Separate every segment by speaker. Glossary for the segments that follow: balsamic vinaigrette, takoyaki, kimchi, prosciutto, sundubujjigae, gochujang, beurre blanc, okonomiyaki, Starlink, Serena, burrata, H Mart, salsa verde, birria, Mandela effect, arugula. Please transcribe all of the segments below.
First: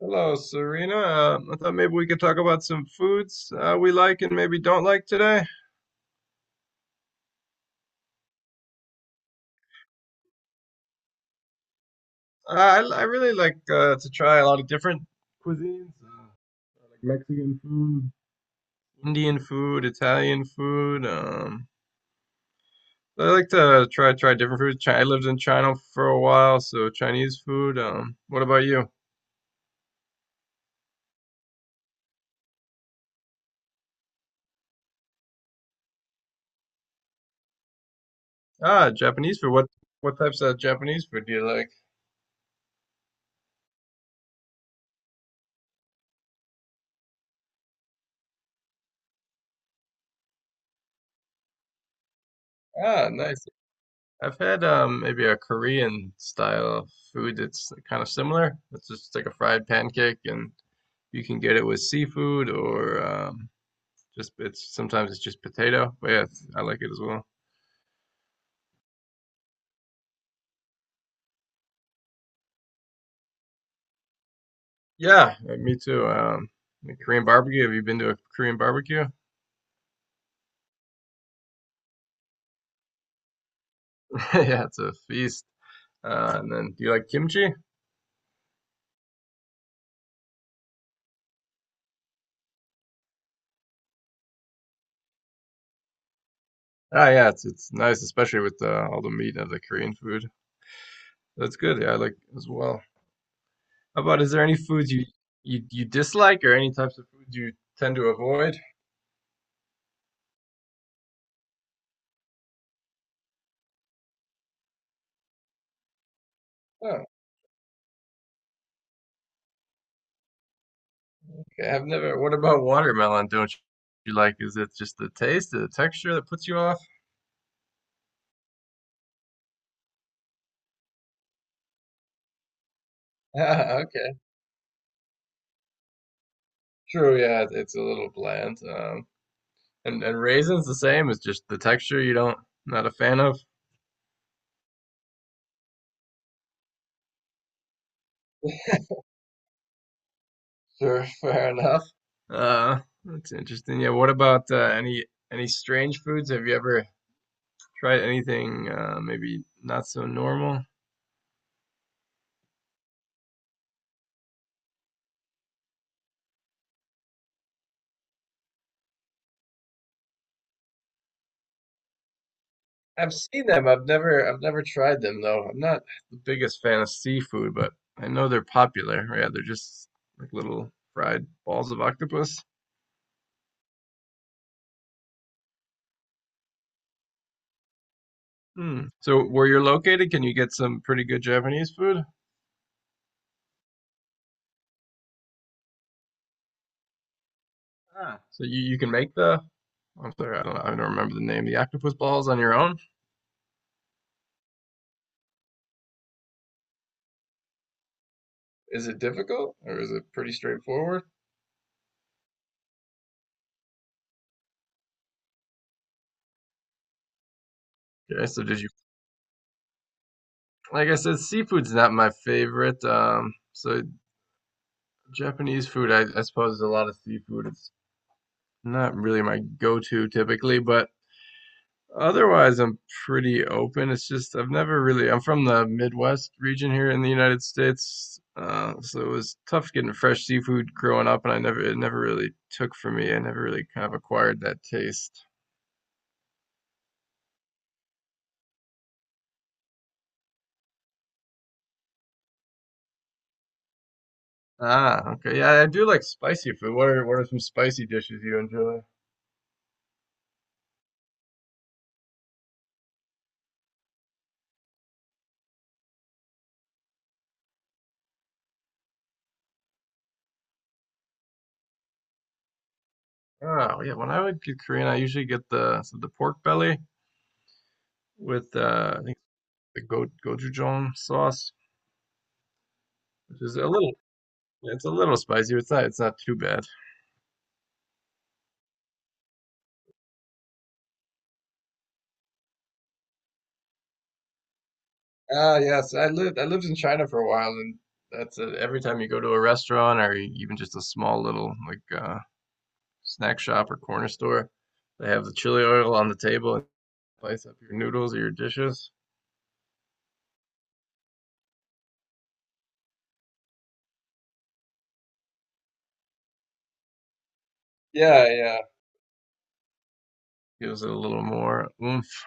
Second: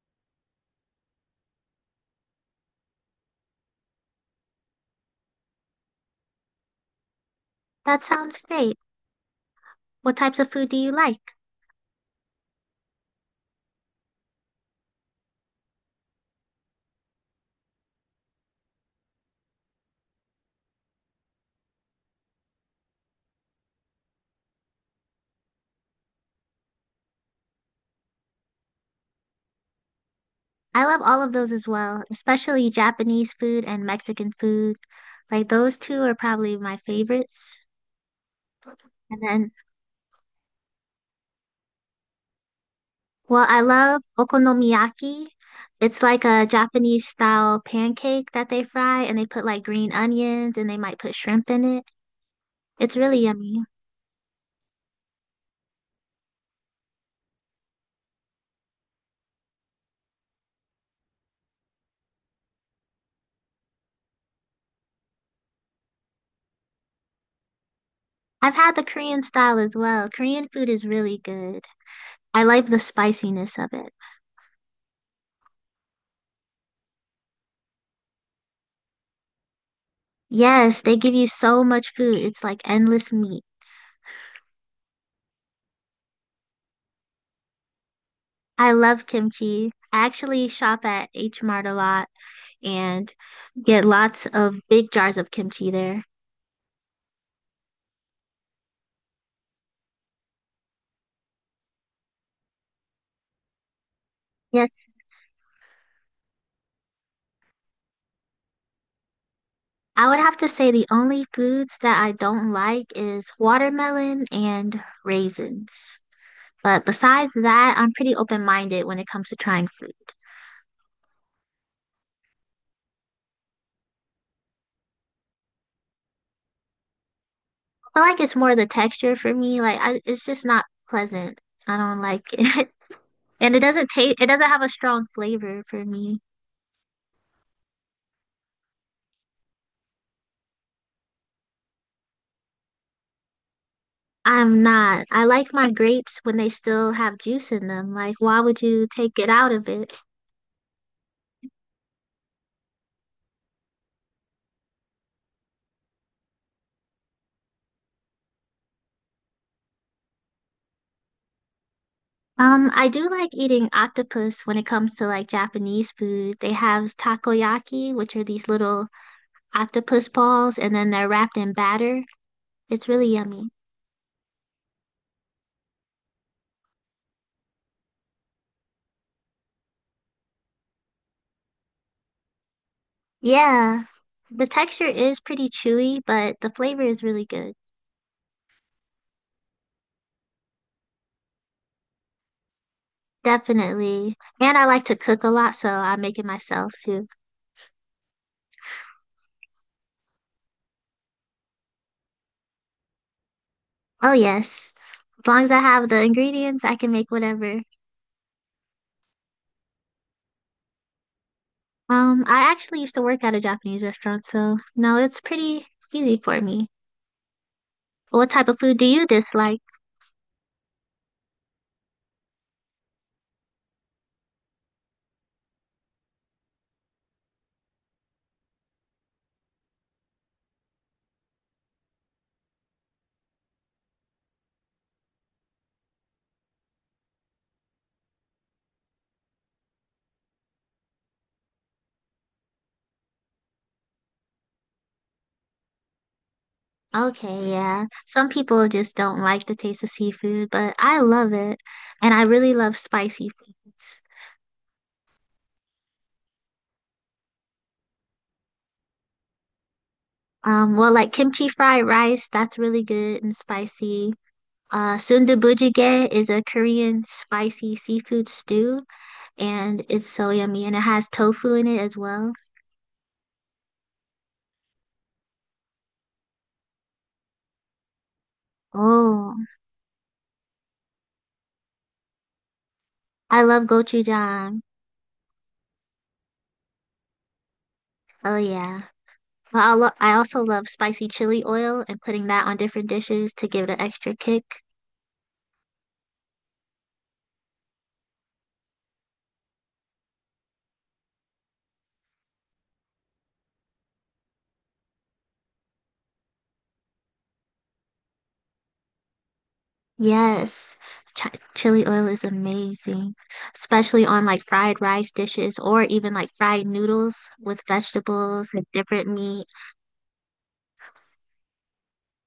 Speaker 1: Hello, Serena. I thought maybe we could talk about some foods we like and maybe don't like today.
Speaker 2: That sounds great. What types of food do you like?
Speaker 1: I really like to try a lot of different cuisines, like Mexican food, Indian food, Italian food. I like to try different foods. I lived in China for a while, so Chinese food. What about you?
Speaker 2: I love all of those as well, especially Japanese food and Mexican food. Like those two are probably my favorites.
Speaker 1: Ah,
Speaker 2: And
Speaker 1: Japanese food.
Speaker 2: then,
Speaker 1: What types of Japanese food do you like?
Speaker 2: well, I love okonomiyaki. It's like a Japanese style pancake that they fry and they put like green onions and they might put shrimp in it. It's
Speaker 1: Ah,
Speaker 2: really
Speaker 1: nice.
Speaker 2: yummy.
Speaker 1: I've had maybe a Korean style food that's kind of similar. It's just like a fried pancake, and you can get it with seafood or just it's sometimes it's just potato. But yeah, it's- I like it as well.
Speaker 2: I've had the Korean style as well. Korean food is really good. I like the spiciness of it.
Speaker 1: Yeah, me too. The Korean barbecue. Have you been to a Korean barbecue?
Speaker 2: Yes, they give you so much food. It's like endless meat.
Speaker 1: Yeah, it's a feast. And then, do you like kimchi?
Speaker 2: I love kimchi. I actually shop at H Mart a lot and get lots of big jars of kimchi there.
Speaker 1: Ah, yeah, it's nice, especially with all the meat of the Korean food. That's good. Yeah, I like as well. How about is there any
Speaker 2: Yes,
Speaker 1: foods you dislike or any types of foods you tend to avoid?
Speaker 2: I would have to say the only foods that I don't like is watermelon and raisins. But
Speaker 1: Oh,
Speaker 2: besides that, I'm pretty open-minded when it comes to trying food.
Speaker 1: okay. I've never. What about watermelon? Don't you like? Is it just the taste, the texture that puts you off?
Speaker 2: I like it's more the texture for me. Like I, it's just not pleasant. I don't like it. And it doesn't
Speaker 1: Okay,
Speaker 2: taste, it doesn't have a strong flavor for me.
Speaker 1: true. Yeah, it's a little bland. And raisins the same. It's just the texture you don't not a fan of.
Speaker 2: I'm not. I like my grapes when they still have juice in them. Like, why would you take it out of it?
Speaker 1: Sure, fair enough. That's interesting. Yeah. What about any strange foods? Have you ever tried anything maybe not so normal?
Speaker 2: I do like eating octopus when it comes to like Japanese food. They have takoyaki, which are these little octopus balls, and then they're wrapped in batter. It's really
Speaker 1: I've seen
Speaker 2: yummy.
Speaker 1: them. I've never tried them though. I'm not the biggest fan of seafood, but I know they're popular. Yeah, they're just like little fried balls of octopus.
Speaker 2: Yeah. The texture is pretty chewy, but the flavor is really good.
Speaker 1: Hmm. So where you're located, can you get some pretty good Japanese food?
Speaker 2: Definitely. And I like to cook a lot, so I make it myself too.
Speaker 1: Ah. So you can make the I'm sorry, I don't know, I don't remember the name. The octopus balls on your own?
Speaker 2: Oh, yes. As long as I have the ingredients, I can make whatever.
Speaker 1: Is it difficult or is it pretty straightforward?
Speaker 2: I actually used to work at a Japanese restaurant, so no, it's pretty easy for me.
Speaker 1: Okay,
Speaker 2: What
Speaker 1: so
Speaker 2: type of
Speaker 1: did you
Speaker 2: food do you dislike?
Speaker 1: like I said, seafood's not my favorite. So Japanese food, I suppose, is a lot of seafood. It's not really my go-to typically, but otherwise I'm pretty open. It's just I've never really I'm from the Midwest region here in the United States, so it was tough getting fresh seafood growing up, and I never it never really took for me. I never really kind of acquired that taste.
Speaker 2: Okay, yeah. Some people just don't like the taste of seafood, but I love it. And I really love spicy foods.
Speaker 1: Ah, okay. Yeah, I do like spicy food. What are some spicy dishes you enjoy?
Speaker 2: Well, like kimchi fried rice, that's really good and spicy. Sundubujjigae is a Korean spicy seafood stew, and it's so yummy, and it has tofu in it as well.
Speaker 1: Oh, yeah. When I would get Korean, I usually get the pork belly with I think
Speaker 2: Oh,
Speaker 1: the go gochujang sauce,
Speaker 2: I
Speaker 1: which is
Speaker 2: love
Speaker 1: a little.
Speaker 2: gochujang.
Speaker 1: Yeah, it's a little spicy. It's not. It's not too bad.
Speaker 2: Oh, yeah. But I also love spicy chili oil and putting that on different dishes to give it an extra kick.
Speaker 1: Ah, yes. I lived in China for a while, and that's every time you go to a restaurant or even just a small little like snack shop or corner store, they have the chili oil on the table and spice up your noodles or your dishes.
Speaker 2: Yes, chi chili oil is amazing, especially on like fried rice dishes or even like fried noodles with
Speaker 1: Yeah,
Speaker 2: vegetables
Speaker 1: yeah.
Speaker 2: and different meat.
Speaker 1: Gives it a little more oomph.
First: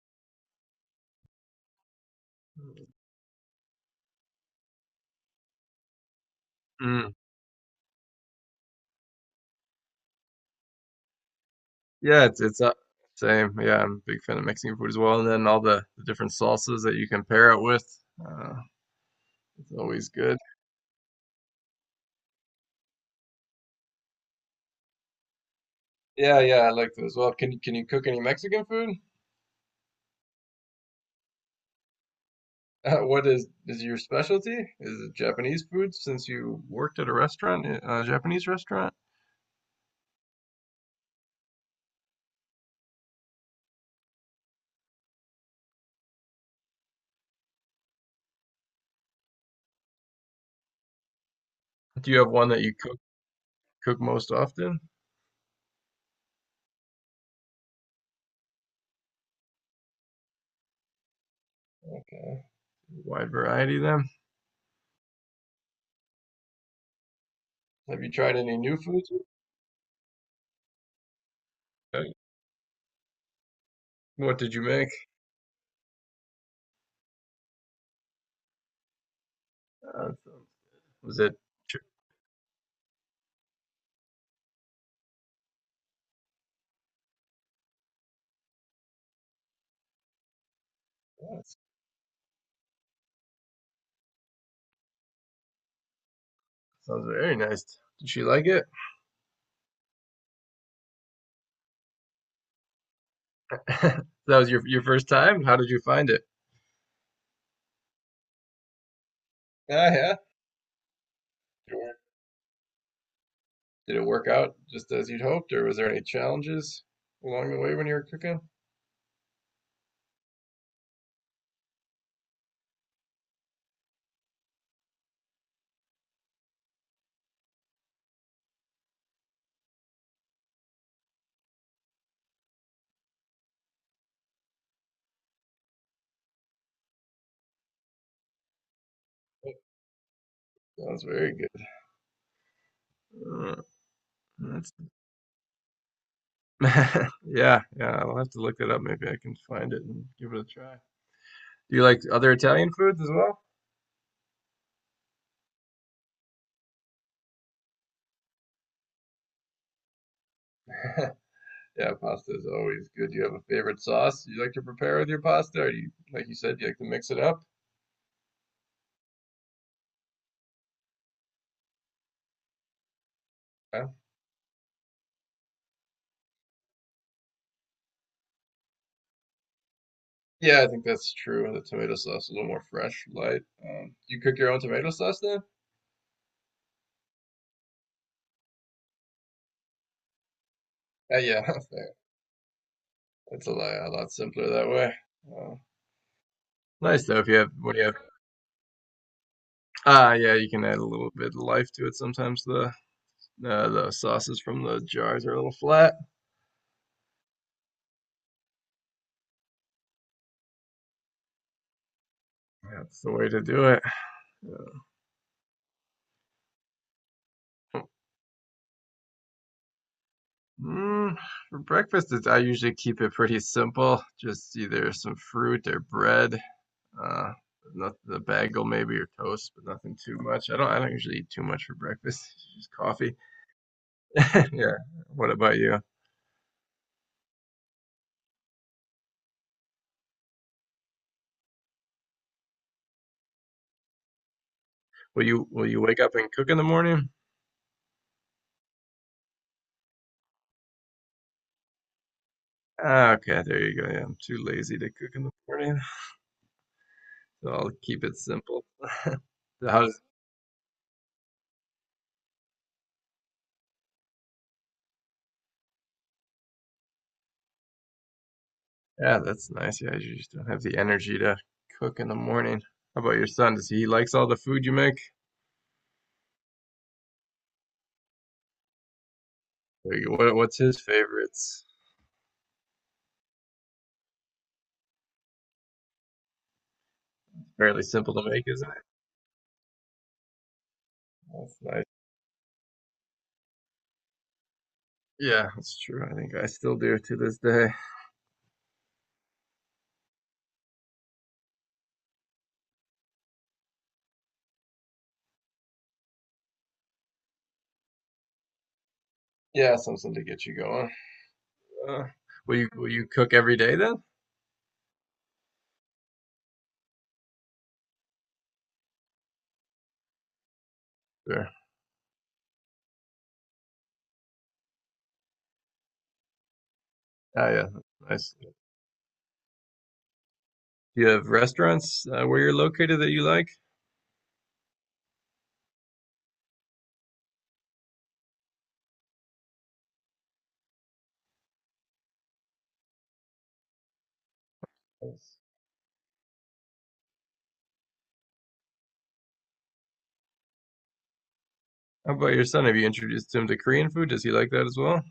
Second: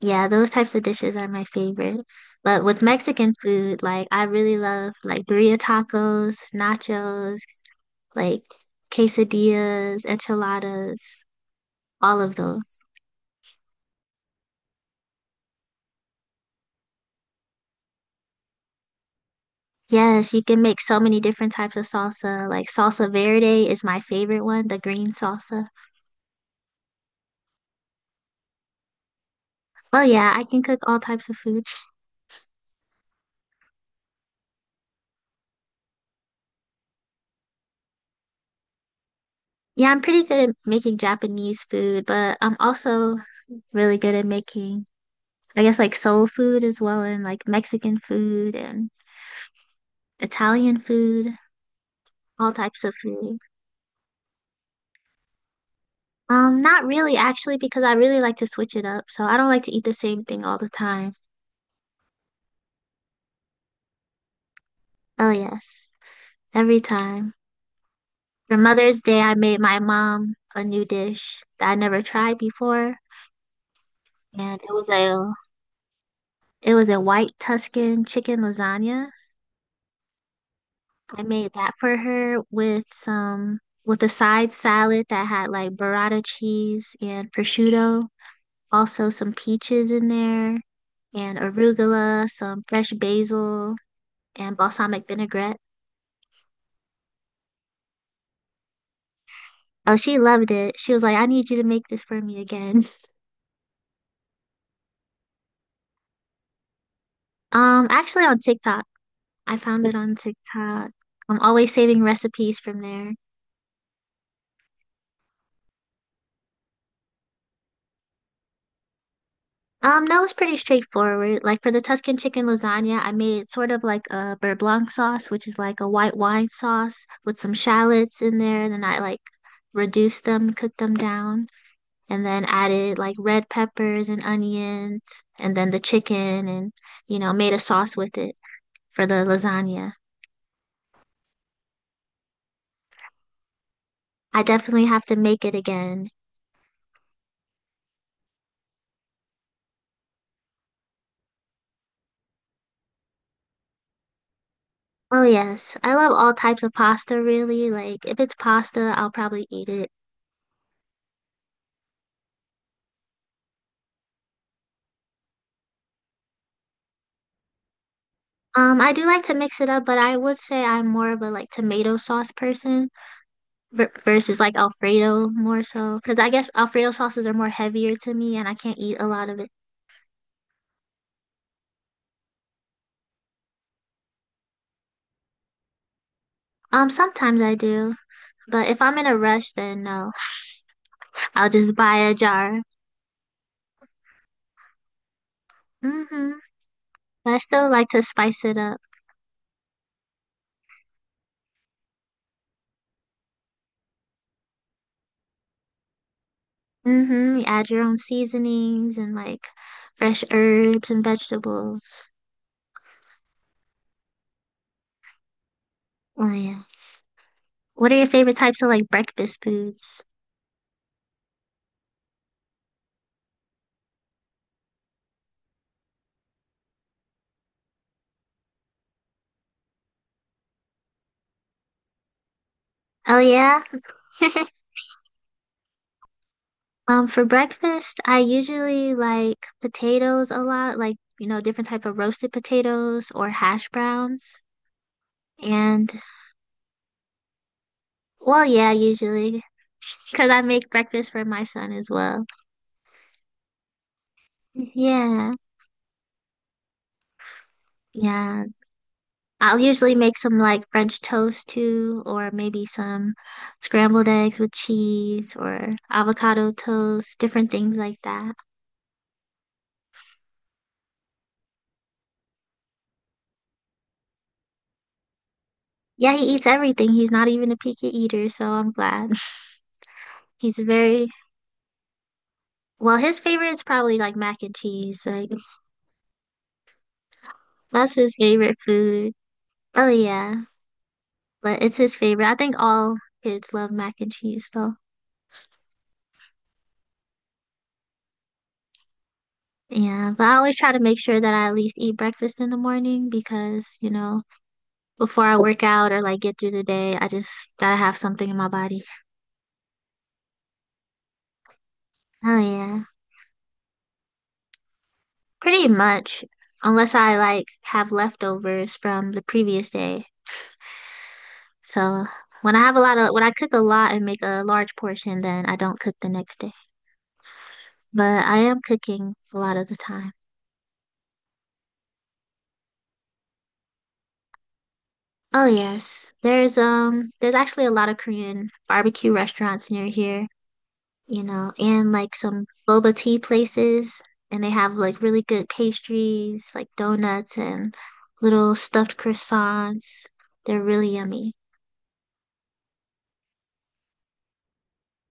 Speaker 2: Yeah, those types of dishes are my favorite. But with Mexican food, like I really love like birria tacos,
Speaker 1: Mm.
Speaker 2: nachos, like quesadillas, enchiladas, all
Speaker 1: Yeah,
Speaker 2: of
Speaker 1: it's
Speaker 2: those.
Speaker 1: same. Yeah, I'm a big fan of Mexican food as well, and then all the different salsas that you can pair it with. Uh, it's always
Speaker 2: Yes,
Speaker 1: good.
Speaker 2: you can make so many different types of salsa. Like salsa verde is my favorite one, the green salsa.
Speaker 1: Yeah, yeah, I like that as well. Can you cook any Mexican food?
Speaker 2: Well, yeah, I can cook all types of food.
Speaker 1: What is your specialty? Is it Japanese food since you worked at a restaurant, a Japanese restaurant?
Speaker 2: Yeah, I'm pretty good at making Japanese food, but I'm also really good at making, I guess, like soul food as well, and like Mexican food and Italian food,
Speaker 1: Do you have one
Speaker 2: all
Speaker 1: that you
Speaker 2: types of
Speaker 1: cook
Speaker 2: food.
Speaker 1: cook most often?
Speaker 2: Not really, actually, because I really like to switch it up. So I don't like to eat the same thing all the time.
Speaker 1: Okay. Wide variety then.
Speaker 2: Oh, yes, every time.
Speaker 1: Have you tried
Speaker 2: For
Speaker 1: any new
Speaker 2: Mother's
Speaker 1: foods?
Speaker 2: Day, I made my mom a new dish that I never
Speaker 1: Okay.
Speaker 2: tried before,
Speaker 1: What did
Speaker 2: and
Speaker 1: you make?
Speaker 2: it was a white Tuscan chicken lasagna.
Speaker 1: Uh, was
Speaker 2: I
Speaker 1: it
Speaker 2: made that
Speaker 1: chi-
Speaker 2: for her with a side salad that had like burrata cheese and prosciutto, also some peaches in there and
Speaker 1: yeah,
Speaker 2: arugula, some fresh basil and balsamic vinaigrette.
Speaker 1: sounds very nice. Did she like it?
Speaker 2: Oh, she loved it. She was like, "I need you to make this for me again."
Speaker 1: That was your first time? How did you find it?
Speaker 2: Actually on TikTok. I found it on
Speaker 1: Yeah,
Speaker 2: TikTok. I'm always
Speaker 1: yeah.
Speaker 2: saving recipes from there.
Speaker 1: Did it work out just as you'd hoped, or was there any challenges along the way when you were cooking?
Speaker 2: That was pretty straightforward. Like for the Tuscan chicken lasagna, I made sort of like a beurre blanc sauce, which is like a white wine sauce with some shallots in there. Then I like reduced them, cooked them down, and then added like red peppers and onions, and then the chicken, and you know, made a sauce with it for the lasagna.
Speaker 1: Sounds very good.
Speaker 2: I
Speaker 1: That's
Speaker 2: definitely have to make it again.
Speaker 1: Yeah, yeah, I'll have to look it up. Maybe I can find it and give it a try. Do you like other Italian foods as well?
Speaker 2: Oh yes, I love all types of pasta really. Like if it's pasta, I'll probably eat it.
Speaker 1: Yeah, pasta is always good. Do you have a favorite sauce you like to prepare with your pasta? Or you, like you said, you like to mix it up?
Speaker 2: I do like to mix it up, but I would say I'm more of a like tomato sauce person
Speaker 1: Yeah,
Speaker 2: versus like Alfredo more so, because I guess Alfredo sauces are more heavier to me and I can't eat a lot of it.
Speaker 1: yeah, I think that's true. The tomato sauce is a little more fresh, light. Do you cook your own tomato sauce then?
Speaker 2: Sometimes I do, but if I'm in a rush, then no,
Speaker 1: Yeah,
Speaker 2: I'll just buy a jar.
Speaker 1: it's a lot simpler that way. Uh,
Speaker 2: Mm-hmm.
Speaker 1: nice though if
Speaker 2: But
Speaker 1: you
Speaker 2: I
Speaker 1: have
Speaker 2: still
Speaker 1: what do you
Speaker 2: like
Speaker 1: have?
Speaker 2: to spice it up.
Speaker 1: Ah, yeah, you can add a little bit of life to it. Sometimes the sauces from the jars are a little flat.
Speaker 2: Mm-hmm. You add your own seasonings and like fresh herbs and vegetables.
Speaker 1: That's the way to do it.
Speaker 2: Oh yes. What are your favorite types of like breakfast foods?
Speaker 1: Mm, for breakfast, I usually keep it pretty simple. Just either some fruit or bread. Uh, not the bagel maybe or toast, but nothing too much. I don't. I don't usually eat too much for breakfast. Just coffee.
Speaker 2: Oh yeah.
Speaker 1: Yeah. What about you?
Speaker 2: For breakfast, I usually like potatoes a lot, like, you know, different type of roasted potatoes or hash browns.
Speaker 1: Will you
Speaker 2: And
Speaker 1: wake up and cook in the morning?
Speaker 2: Well, yeah, usually because I make breakfast for my son as well.
Speaker 1: Ah, okay, there you go. Yeah, I'm too lazy to cook in the
Speaker 2: Yeah.
Speaker 1: morning, so I'll keep it
Speaker 2: Yeah.
Speaker 1: simple.
Speaker 2: I'll
Speaker 1: So how
Speaker 2: usually
Speaker 1: does.
Speaker 2: make some like French toast too, or maybe some scrambled eggs with cheese or avocado toast, different things like that.
Speaker 1: Yeah, that's nice. Yeah, you just don't have the energy to cook in the morning. How about your son? Does he likes all the food you make?
Speaker 2: Yeah, he eats everything. He's not even a picky eater, so I'm glad.
Speaker 1: Like, what
Speaker 2: He's
Speaker 1: what's his
Speaker 2: very,
Speaker 1: favorites?
Speaker 2: well, his favorite is probably like mac and cheese. Like
Speaker 1: Fairly
Speaker 2: that's his
Speaker 1: simple to make,
Speaker 2: favorite
Speaker 1: isn't it?
Speaker 2: food. Oh yeah,
Speaker 1: That's
Speaker 2: but it's
Speaker 1: nice.
Speaker 2: his favorite. I think all kids love mac and cheese though.
Speaker 1: Yeah, that's true. I think I still do to this day.
Speaker 2: Yeah, but I always try to make sure that I at least eat breakfast in the morning because, you know, before I work out or like get through the day, I just gotta have something in my body.
Speaker 1: Yeah, something to get you going. Uh,
Speaker 2: Oh yeah,
Speaker 1: will you cook every day then?
Speaker 2: pretty much. Unless I like have leftovers from the previous day.
Speaker 1: Sure.
Speaker 2: So when I have when I cook a lot and make a large portion, then I don't cook the next day.
Speaker 1: Ah, yeah,
Speaker 2: But
Speaker 1: nice.
Speaker 2: I am cooking a lot of the time.
Speaker 1: Do you have restaurants where you're located that you like?
Speaker 2: Oh yes, there's actually a lot of Korean barbecue restaurants near here, you know, and like some boba tea places, and they have like really
Speaker 1: Yes.
Speaker 2: good pastries, like donuts and little stuffed croissants. They're really yummy.
Speaker 1: How about your son? Have you introduced him to Korean food? Does he like that as well?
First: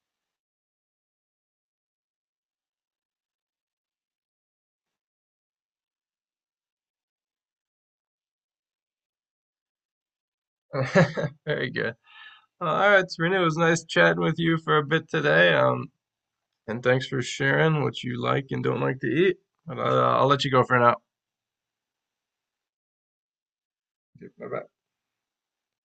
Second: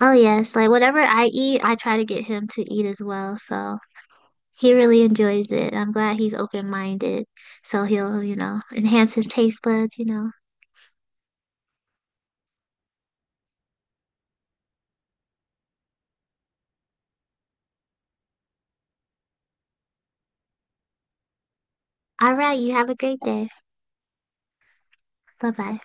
Speaker 2: Oh yes, like whatever I eat, I try to get him to eat as well. So he really enjoys it. I'm glad he's open-minded. So he'll, you know, enhance his taste buds, you know.
Speaker 1: Very good. All right, Serena, it was nice chatting with you for a bit today. And thanks for sharing what you like and don't like to eat. But, I'll let you go for now.
Speaker 2: All right, you have a great day.
Speaker 1: Bye bye.
Speaker 2: Bye-bye.